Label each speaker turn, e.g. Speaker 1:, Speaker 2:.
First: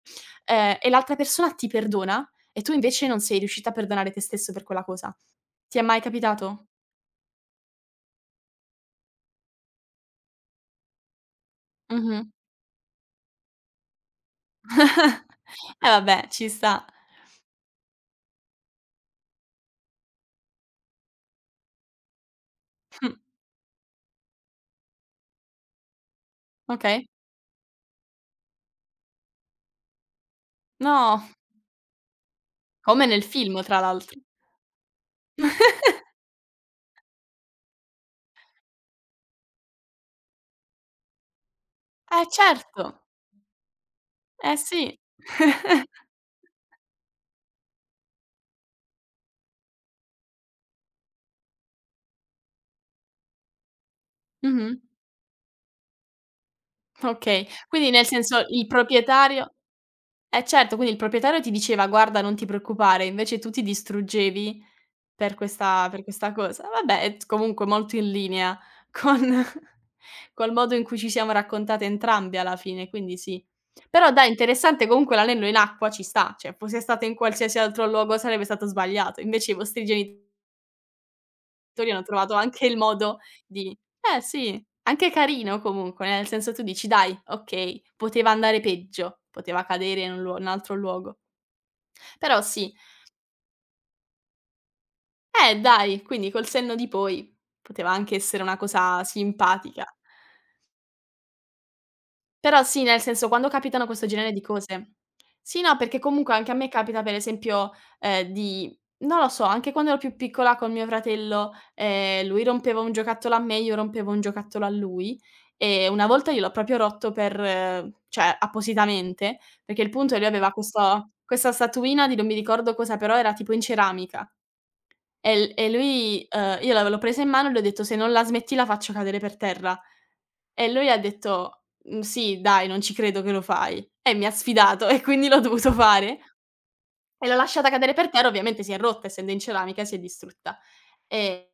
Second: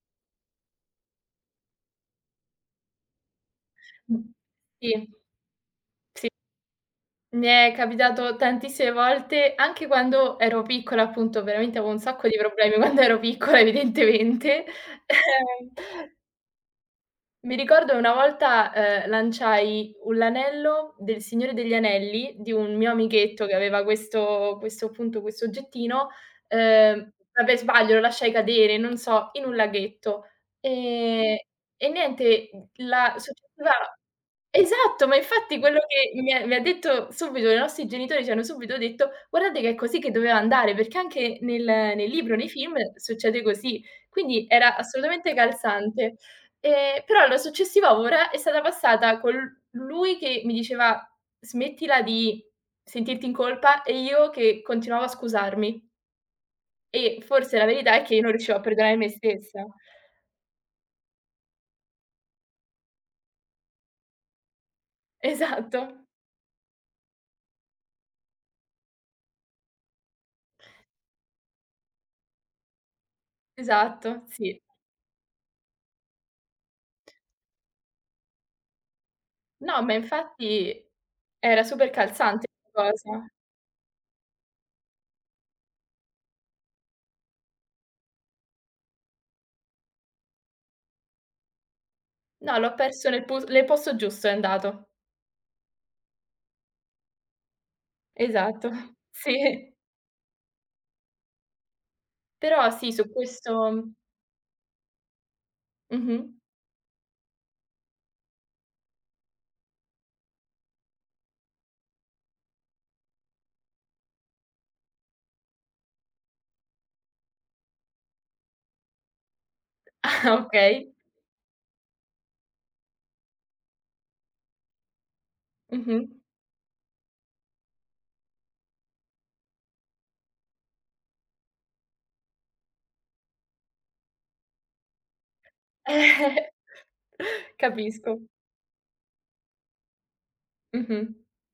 Speaker 1: Ehm, e l'altra persona ti perdona e tu invece non sei riuscita a perdonare te
Speaker 2: Mh,
Speaker 1: stesso per quella
Speaker 2: sì.
Speaker 1: cosa. Ti è mai
Speaker 2: Sì.
Speaker 1: capitato?
Speaker 2: Mi è capitato tantissime volte, anche quando ero piccola appunto, veramente avevo un sacco
Speaker 1: Mh-mh.
Speaker 2: di problemi quando ero piccola evidentemente. Eh.
Speaker 1: E vabbè, ci sta.
Speaker 2: Mi ricordo una volta, ehm, lanciai u l'anello del Signore degli Anelli di un mio amichetto che aveva questo questo appunto questo oggettino,
Speaker 1: Okay.
Speaker 2: ehm, vabbè sbaglio, lo lasciai cadere, non so, in un laghetto.
Speaker 1: No.
Speaker 2: Ehm, e niente, mhmm,
Speaker 1: Come
Speaker 2: la
Speaker 1: nel film,
Speaker 2: successiva
Speaker 1: tra l'altr
Speaker 2: esatto, ma infatti quello che mi ha mi ha detto subito i nostri genitori ci hanno subito detto: "Guardate che è così che doveva andare, perché anche nel nel
Speaker 1: Eh,
Speaker 2: libro, nei film
Speaker 1: certo.
Speaker 2: succede così". Quindi
Speaker 1: Eh,
Speaker 2: era
Speaker 1: sì.
Speaker 2: assolutamente calzante. Ehm, però la successiva ora è stata passata con l lui che mi diceva: "Smettila di sentirti in colpa", e io che
Speaker 1: Mh-mh.
Speaker 2: continuavo a scusarmi. E
Speaker 1: Okay,
Speaker 2: forse la
Speaker 1: quindi
Speaker 2: verità è
Speaker 1: nel
Speaker 2: che io non
Speaker 1: senso
Speaker 2: riuscivo a
Speaker 1: il
Speaker 2: perdonare me
Speaker 1: proprietario
Speaker 2: stessa.
Speaker 1: eh certo, quindi il proprietario ti diceva: "Guarda, non ti preoccupare", invece tu ti distruggevi per questa
Speaker 2: Esatto.
Speaker 1: per questa cosa. Vabbè, è t comunque molto in linea con col modo in cui ci siamo raccontate entrambe alla fine, quindi sì. Però
Speaker 2: Esatto,
Speaker 1: dai,
Speaker 2: sì.
Speaker 1: interessante comunque l'anello in acqua ci sta, cioè fosse stato in qualsiasi altro luogo sarebbe stato sbagliato. Invece i
Speaker 2: No,
Speaker 1: vostri
Speaker 2: ma
Speaker 1: geni
Speaker 2: infatti era super
Speaker 1: tori hanno trovato
Speaker 2: calzante
Speaker 1: anche il
Speaker 2: la
Speaker 1: modo
Speaker 2: cosa.
Speaker 1: di eh sì, anche carino comunque, nel senso tu dici: "Dai, okay, poteva andare peggio poteva cadere in un luo in altro luogo". Però
Speaker 2: No, l'ho
Speaker 1: sì.
Speaker 2: perso nel pu nel posto giusto è andato.
Speaker 1: Eh dai, quindi col senno di poi poteva anche essere una
Speaker 2: Esatto,
Speaker 1: cosa
Speaker 2: sì.
Speaker 1: simpatica. Però
Speaker 2: Però
Speaker 1: sì,
Speaker 2: sì,
Speaker 1: nel
Speaker 2: su
Speaker 1: senso quando capitano
Speaker 2: questo
Speaker 1: questo genere di cose sì, no, perché
Speaker 2: Mh-mh.
Speaker 1: comunque anche a me capita per esempio, ehm, di non lo so, anche quando ero più piccola col mio fratello, ehm, lui rompeva un giocattolo a me, io rompevo un giocattolo a lui, e una volta gliel'ho proprio rotto per cioè appositamente, perché il punto è lui
Speaker 2: Ah
Speaker 1: aveva
Speaker 2: okay.
Speaker 1: questa questa statuina di non mi ricordo cosa, però era tipo in ceramica. E l e
Speaker 2: Mh-mh.
Speaker 1: lui ehm, io la v io l'ho presa in mano e l'ho detto: "Se non la smetti la faccio cadere per terra". E lui ha detto: "Mh sì, dai, non ci credo che lo fai". E mi ha sfidato e quindi l'ho dovuto fare. E l'ho lasciata cadere per
Speaker 2: Capisco.
Speaker 1: terra, ovviamente si è rotta, essendo in ceramica si è distrutta.
Speaker 2: Mh-mh.
Speaker 1: E